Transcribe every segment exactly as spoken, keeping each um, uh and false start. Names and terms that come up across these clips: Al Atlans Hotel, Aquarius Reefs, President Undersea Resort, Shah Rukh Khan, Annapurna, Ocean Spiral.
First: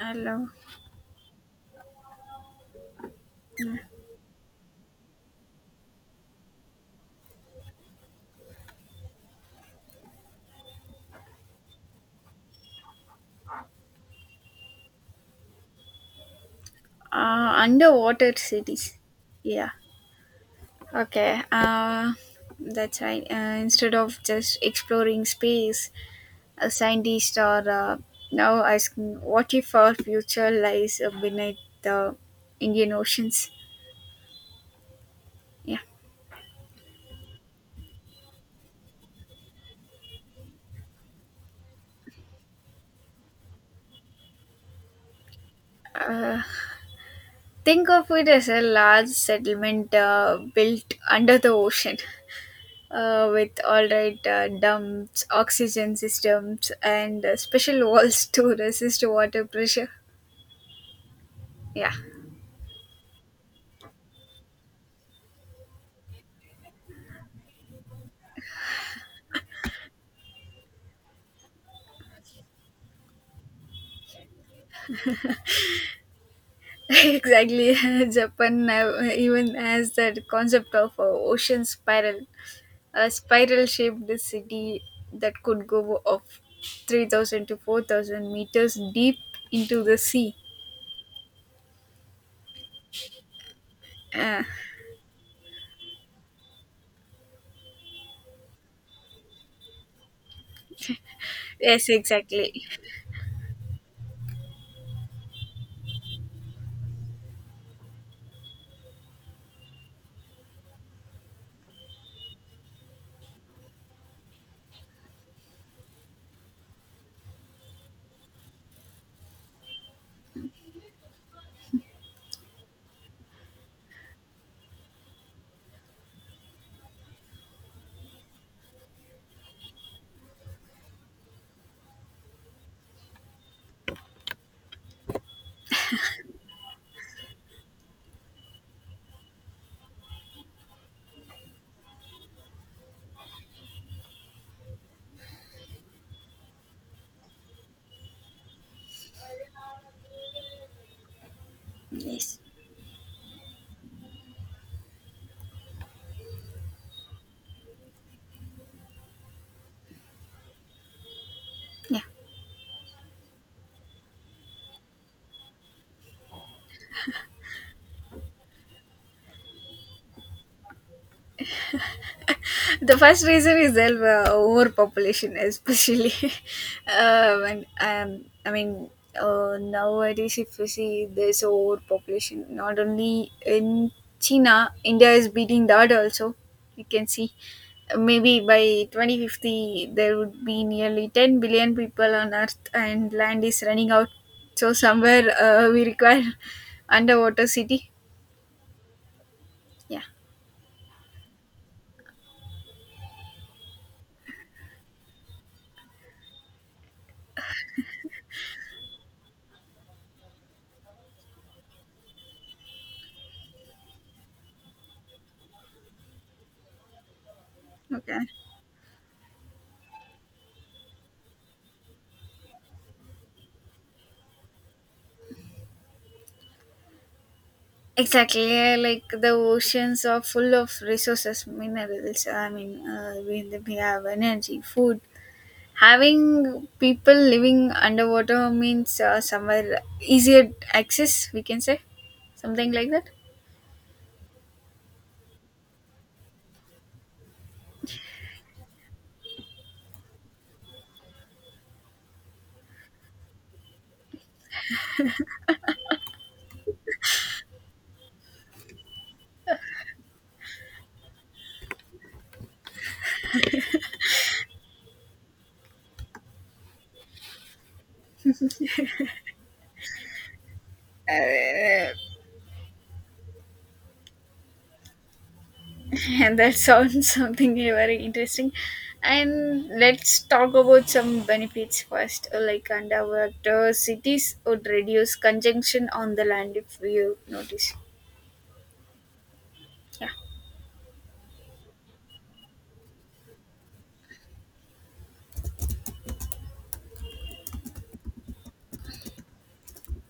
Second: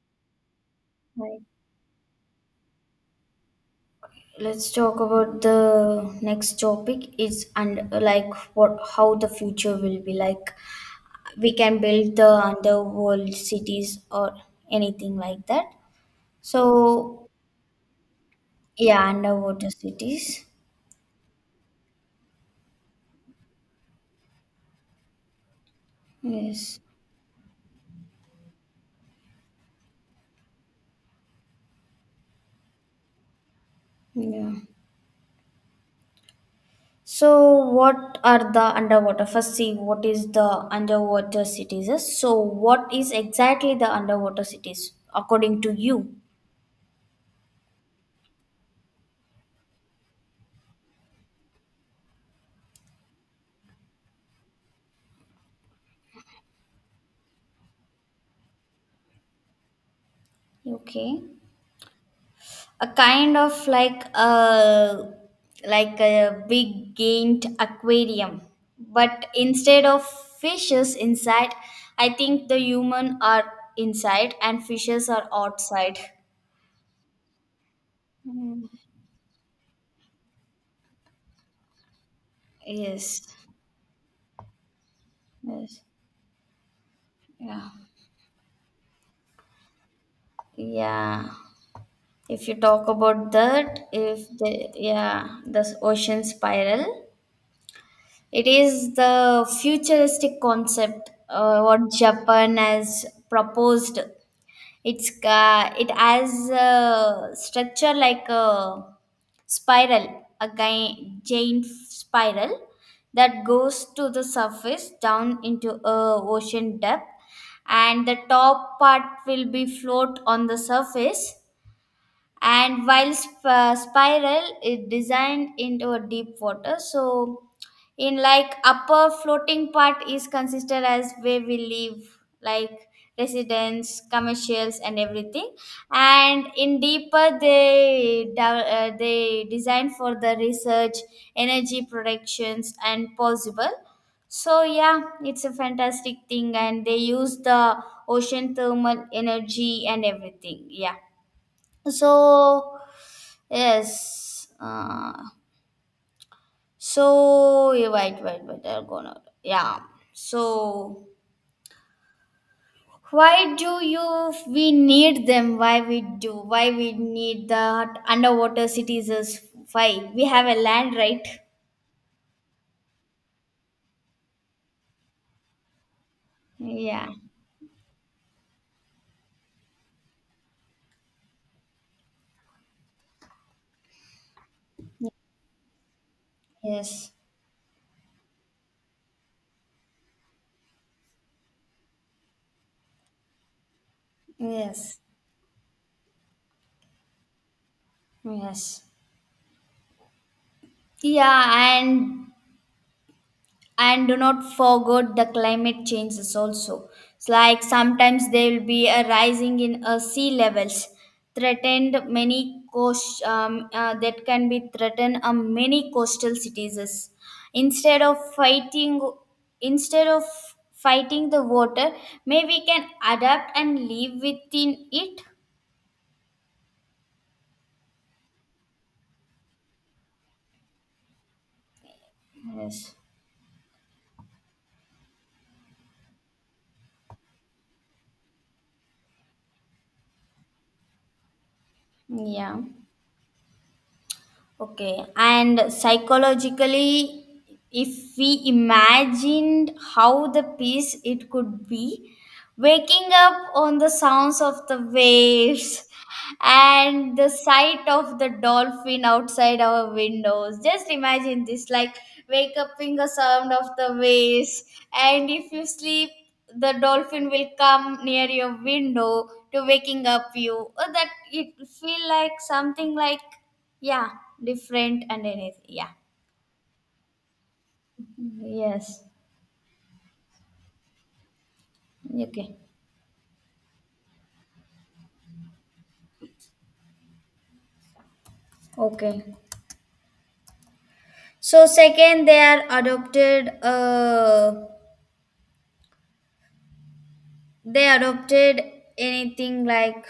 I love Right. Let's talk about the next topic is and like what how the future will be like. We can build the underworld cities or anything like that. So uh, underwater cities. yeah, Yeah. underwater cities. Okay. Uh, that's right. Uh, instead of just exploring space, a Yes. scientist are uh, now asking what if our future lies uh, beneath the Indian oceans. Yeah. Yeah. So what are the underwater? First, see what is the underwater cities. So what is exactly the underwater cities according to you? Uh, think of it as a large settlement uh, built under the ocean. Uh, with all right uh, dumps, oxygen systems, and uh, special walls to resist water pressure. Okay. Yeah, A kind of like a like a big gained aquarium but instead of fishes inside, I think the human are inside and fishes are outside. exactly. Japan now even has that concept of a ocean spiral, a Yes, spiral-shaped city that could yes, go of three thousand to yeah, four thousand meters deep into the sea. yeah. If you talk about that, if Uh, the, yeah, the ocean spiral, it is the futuristic concept, uh, what yes, Japan exactly. has proposed. It's ca it has a structure like a spiral, a gi- giant spiral that goes to the surface down into a ocean depth, and the top part will be float on the surface. And while sp- uh, spiral is designed into a deep water, so in like upper floating part is considered as where we live like residence commercials and everything. And in deeper they de- uh, they design for the research, energy productions and possible. So yeah, it's a fantastic thing and they use the ocean thermal energy and everything. Yeah. Yes. So yes, uh, so yeah, wait, wait, wait. They're gonna, yeah. So Yeah. why do you we need them? Why we do? Why we need the underwater cities? Is why we have a land, right? The first reason is el- uh, overpopulation, especially. Yeah. um, and um, I mean, uh, nowadays, if you see, there's overpopulation. Not only in China, India is beating that also. You can Yes. see, uh, maybe by twenty fifty, there would be nearly ten billion people on Earth, and land is running out. So Yes. somewhere, uh, we require underwater city. Yes. Yeah. Yeah, and and do not forget the climate changes also. It's like sometimes there will be a rising in uh, sea levels, threatened many coast, um, uh, that can be threatened uh, many coastal cities. Instead of Okay. fighting, instead of fighting the water, maybe we can adapt and live within it. Exactly, yeah, like the oceans are full of resources, minerals. I mean, Yes, uh, we, we have energy, food. Having people living underwater means uh, somewhere easier access, we can say. yeah. Something like that. Okay, and psychologically, if we imagined how the peace it could be, waking up on the sounds of the waves and the sight of the dolphin outside our windows. Just imagine this, like wake up in the sound of the waves, and if you sleep, the dolphin will come near your window to waking up you. Oh, that it Uh, feel like something like, yeah, different and anything. Yeah. and that sounds something very interesting. Yes. And let's talk about some benefits first. Uh, okay, Like underwater cities would reduce congestion on the land if you notice. okay. Yeah. So second, they are adopted. Uh, they adopted anything like,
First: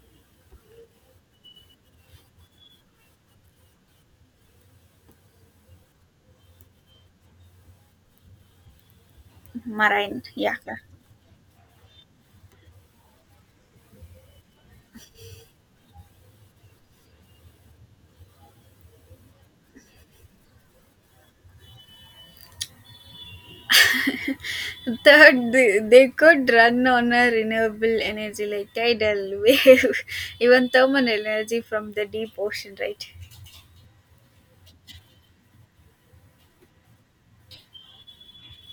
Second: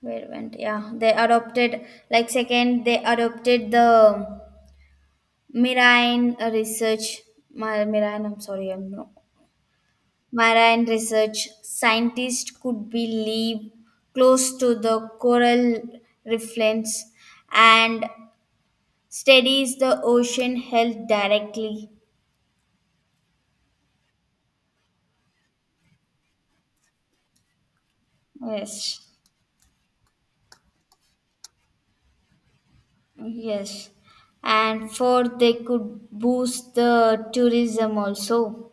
where it went? Yeah, they adopted like second. They adopted the marine research. My marine. I'm sorry. I'm no Marine, yeah, yeah. marine research scientist could be live close to the coral reefs and studies the ocean health directly. Third, they, they could run on a renewable energy like Yes. tidal wave, even thermal energy from the deep ocean, right? Yes, and for they could boost the tourism also.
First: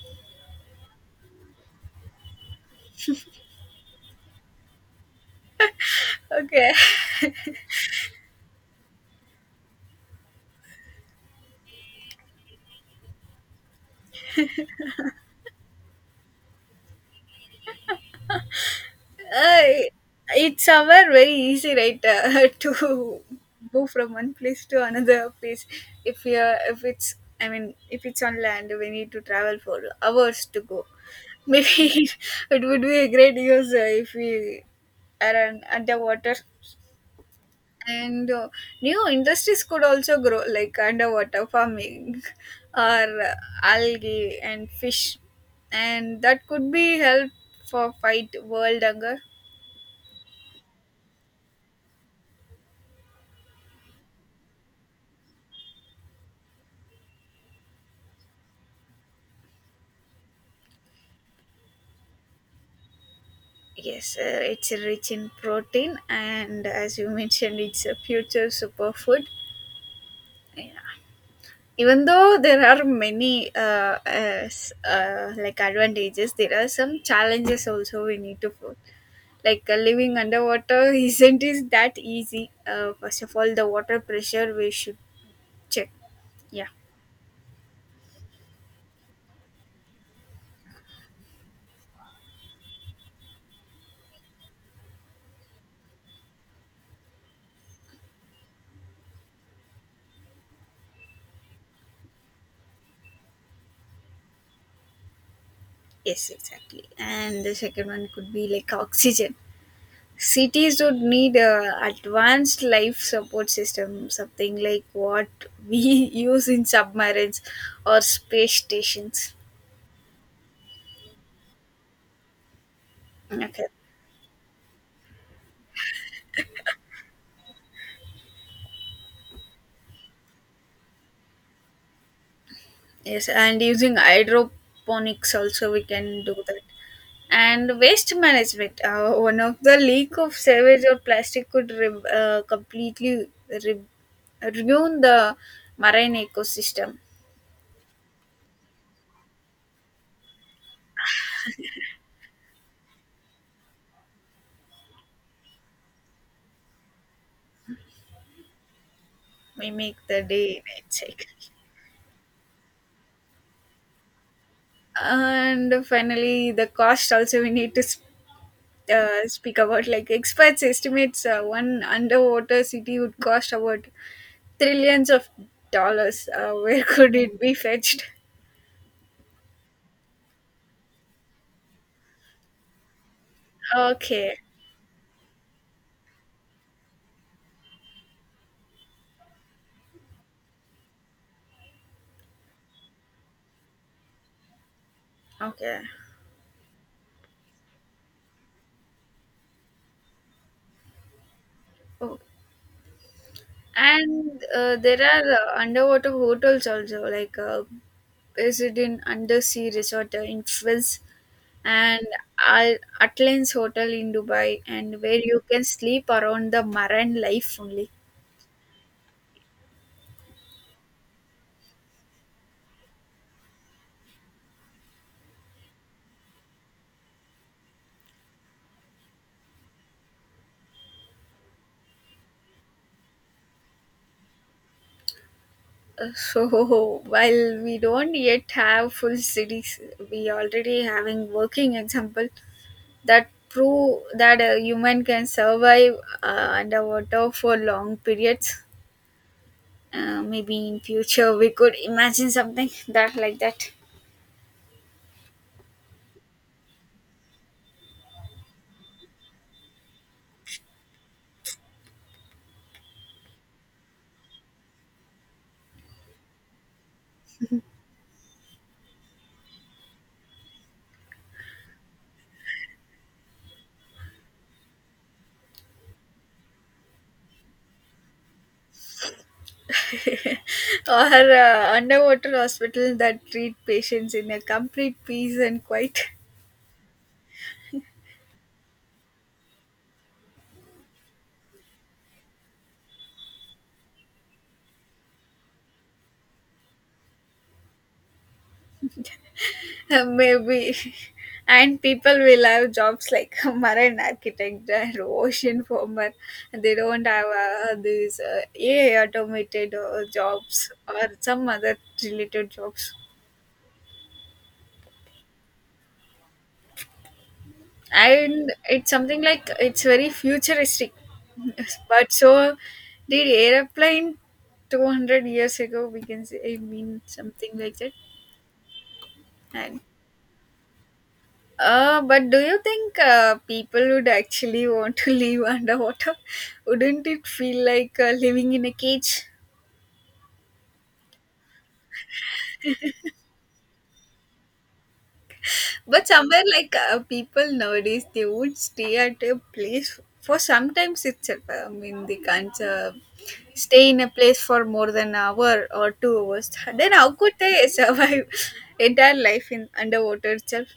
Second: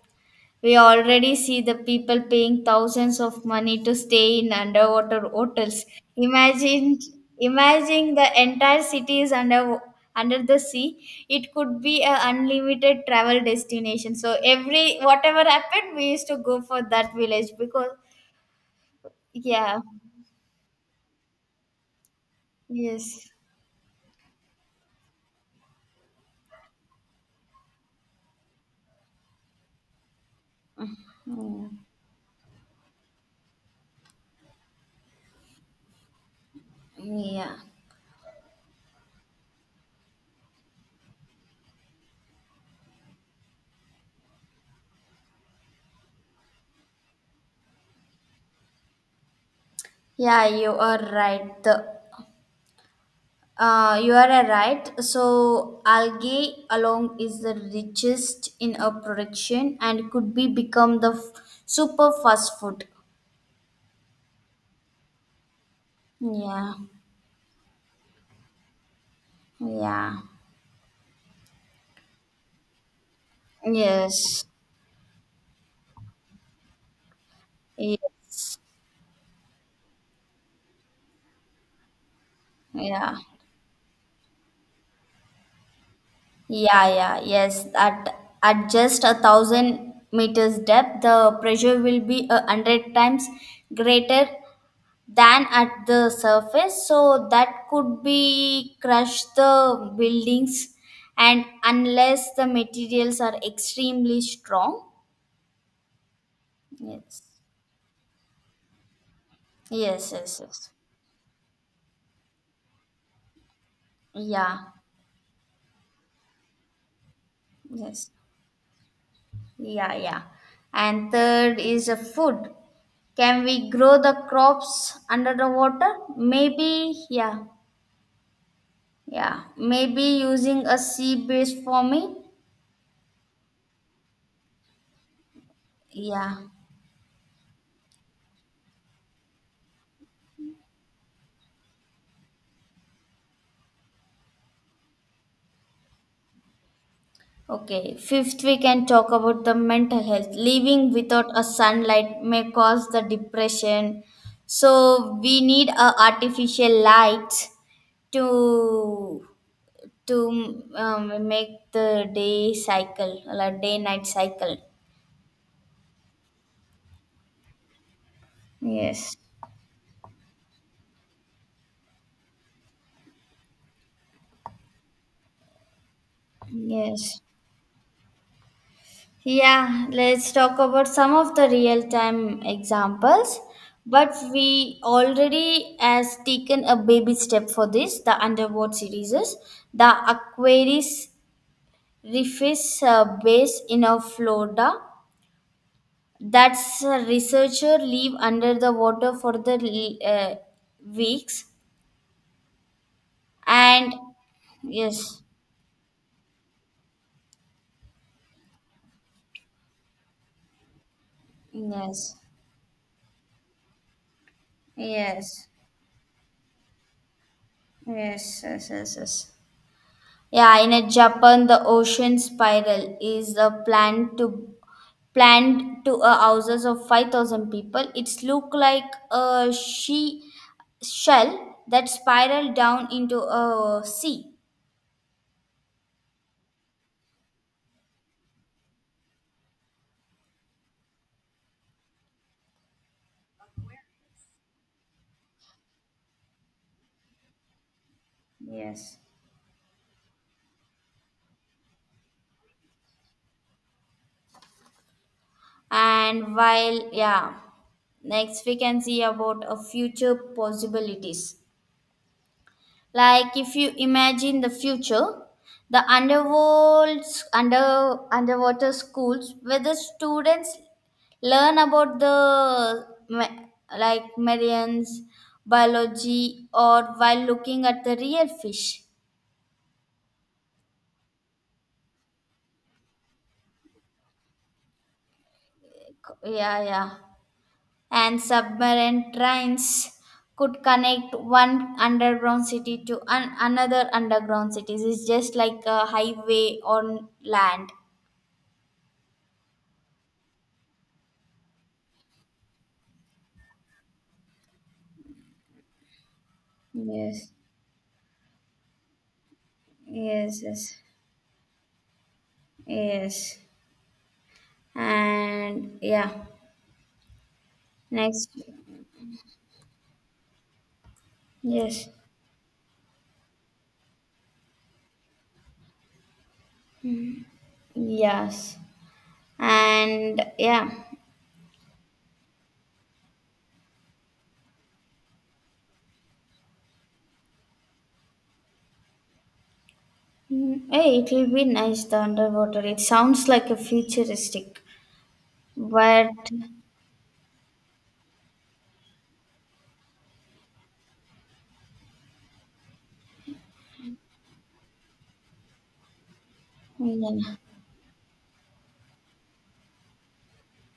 We already see the people paying thousands of money to stay in underwater hotels. Okay. Imagine, imagine the entire city is under under the sea. It could be a unlimited travel destination. So every whatever happened, we used to go for that village because Uh, yeah. it's somewhere very easy, right, uh, to Yes. go from one place to another place. If you are if it's, I mean, if it's on land, we need to travel for hours to go. Mm. Maybe it would be a great use uh, if we are on underwater. Yeah. And uh, new industries could also grow, like underwater farming or uh, algae and fish, and that could be help for fight world hunger. Yeah, you are right. The Uh, you are uh, right. So algae alone is the richest in a production and could be become the f- super fast food. Yes, uh, it's rich in protein, and Yeah, as you mentioned, it's a future superfood. yeah, Yeah. Even though there are many uh, uh, yes, s- uh, like advantages, there are some challenges also we need to yes, put, like uh, living underwater isn't is that easy. uh, yeah, First of all, the water pressure we should check. Yeah, yeah, yeah, yes. At at just a thousand meters depth, the pressure will be a hundred times greater than at the surface, so that could be crush the buildings and unless the materials are extremely strong. yes, exactly. Yes, And the second one could be like oxygen. yes, yes, yes, Cities would need a advanced life support system, something yeah, like what we use in submarines or yes, space stations. yeah, yeah. And third is a food. Can Okay. we grow the crops under the water? Maybe yeah, yeah, maybe using a sea based farming. Yes, and using hydroponics also we can do Yeah. that. And waste management. Uh, one of the leak of sewage or plastic could re- uh, completely re- ruin the marine ecosystem. Okay, fifth, we can talk about the mental health. Living without a sunlight may cause the depression. So we need a artificial light to We make to the day night cycle. um, make the day cycle, like day night cycle. And finally, the cost also we need to sp- Yes, uh, speak about. Like experts estimates uh, one underwater city would cost about trillions of dollars. Uh, where could yes. it be fetched? Yeah, let's talk about some of the real time examples. But Okay. we already has taken a baby step for this, the underwater series. The Aquarius Reefs uh, base in uh, Florida. Okay. That's a researcher live under the water for the uh, weeks. Oh, And and uh, there yes, are uh, underwater hotels also, like uh, President Undersea Resort uh, in Fils and yes, Al Atlans Hotel in Dubai, and where you yes, can sleep around the marine life only. yes, yes, yes, yes. Yeah, in a Japan, the ocean spiral is a plan to planned to a houses of five thousand people. It's look like a she shell that spiral down into a sea. Uh, So while we don't yet have full cities, we already having working example that prove that a human can survive uh, underwater for long periods. Yes. Uh, maybe in future we could imagine something that like that. And while yeah, next we can see about a future possibilities. Like if you imagine the future, the underworlds, under underwater schools where the students learn about the ma- like marines, biology, or while looking at the real fish. Or uh, underwater hospital that treat patients in a complete peace and quiet. Yeah, yeah. And submarine trains could connect one underground city to an- another underground city. It's just like a highway on land. Uh, maybe and people will have jobs like marine architect and ocean farmer. They don't have Yes, uh, these uh, ai automated uh, yes, jobs yes. or some other related jobs. Yes. And yeah. Next. And it's something like it's very futuristic, Yes. but so did airplane two hundred years ago, we can say, i mean something like that. Yes. And And yeah. uh but do you think uh, people would actually want to live underwater? Wouldn't it feel like uh, living in a cage? Mm, hey, it will be nice the underwater. It sounds like a futuristic, But but somewhere like uh, people nowadays, they would stay at a place for sometimes itself. I mean, they can't uh, stay in a place for more than an hour or two hours. Then how could yeah. they survive entire life in underwater itself?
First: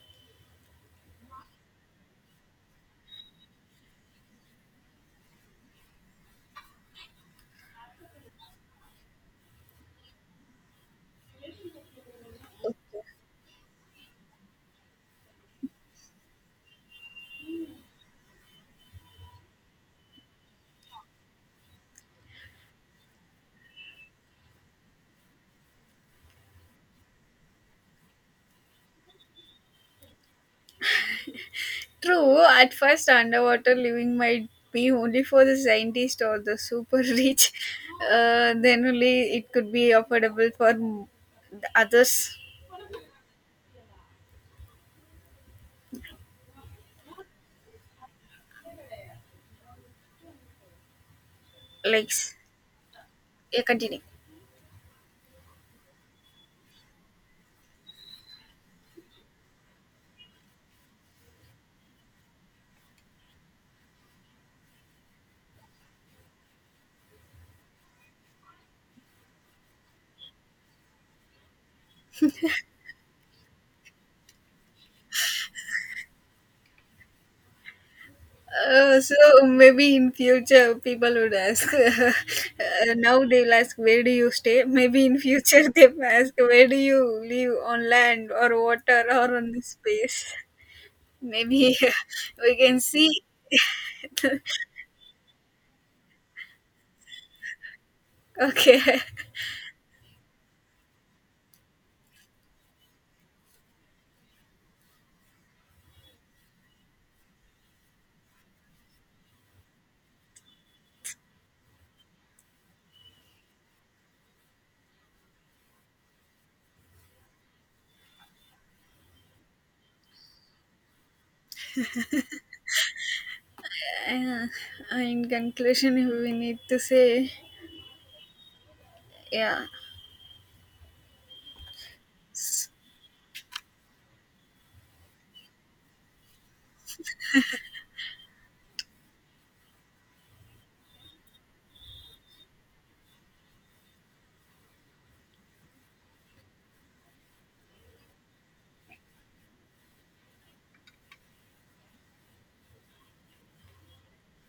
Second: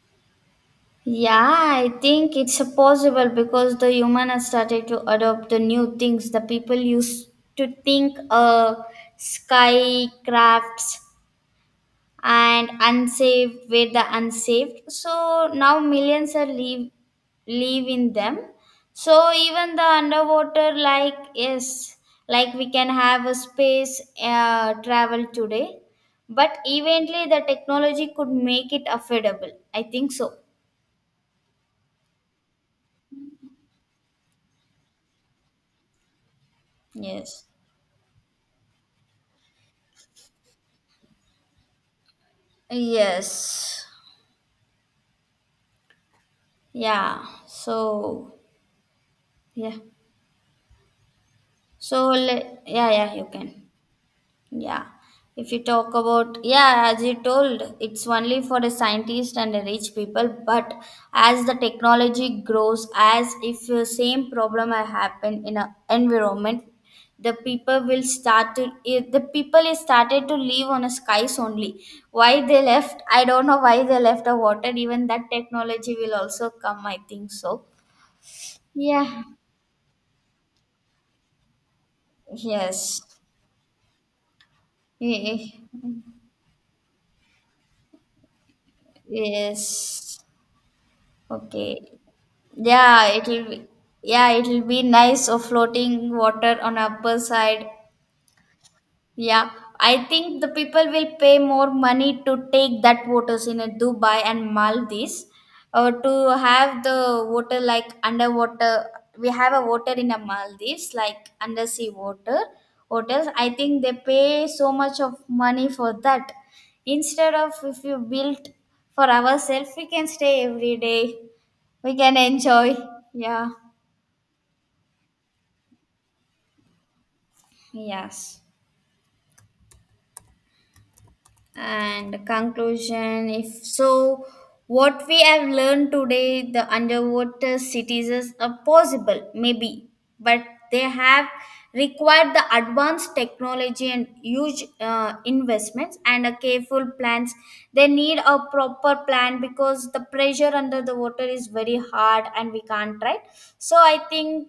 Yeah, I think it's a possible because the human has started to adopt the new things. The people used to think uh skycrafts and unsaved were the unsaved, so now millions are live live in them. So even the underwater like yes, like we can have a space uh, travel today, but eventually the technology could make it affordable, I think so. True, at first underwater living might be only for the scientist or the super Yes, rich. Uh, then only it could be affordable for m- the others. yes, yeah, so yeah, so Like, s- le- yeah, yeah, you can. yeah, continue. Yeah. If you talk about, yeah, as you told, it's only for a scientist and the rich people. But as the technology grows, as if the same problem had happened in a environment, the people will start to, if the people is started to live on a skies only. Why they left, I don't know why they left the water. Even that technology will also come, I think so. Uh, so Yeah. maybe in future people would ask, uh, Yes. now they will ask, where do you stay. Maybe Eh, in eh, future they will ask, where do you live, on land or water or on the yes. space. Maybe Okay. we can Yeah, see. it'll be, yeah, it'll be nice of floating water on upper side. Okay. Yeah, I think the people will pay more money to take that waters in a Dubai and Maldives, or to have the water like underwater. We have a water in a Maldives, like undersea water hotels. I think they pay so much of money for that. Instead of if you built for ourselves, we can stay every day. We can enjoy. Yeah. Uh, in conclusion, we need to say, Yes. yeah, And conclusion, if so, what we have learned today, the underwater cities are possible, maybe, but they have required the advanced technology and huge uh, investments and a careful plans. They need a proper plan because the pressure under the water is very hard and we can't, right? So I think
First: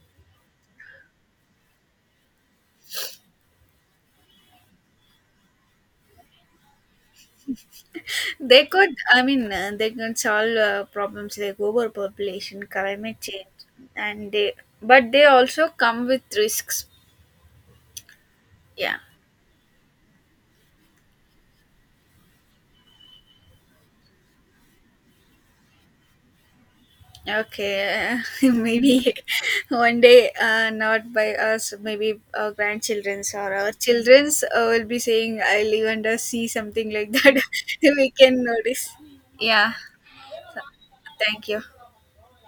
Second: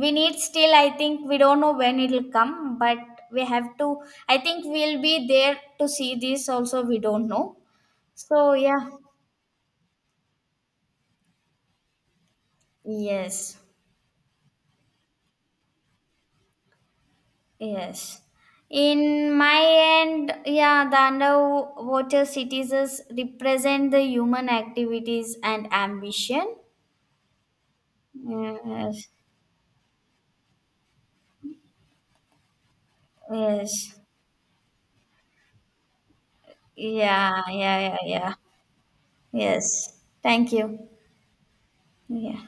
we need still, I think we don't know when it'll come, but we have to, I think we'll be there to see this also, we don't know. So they yeah. could I mean uh, they can solve uh, problems like overpopulation, climate Yes, change, and they but they also come with risks. yes. Yeah. In my end, yeah, the underwater cities is- represent the human activities and ambition. Okay, maybe Yes, one day, uh, not by us, maybe our grandchildrens or our yes, childrens uh, will be saying, I'll even just see something like that. yeah, yeah, yeah, We yeah, can notice. Yeah, yes, thank you. thank you. Yeah.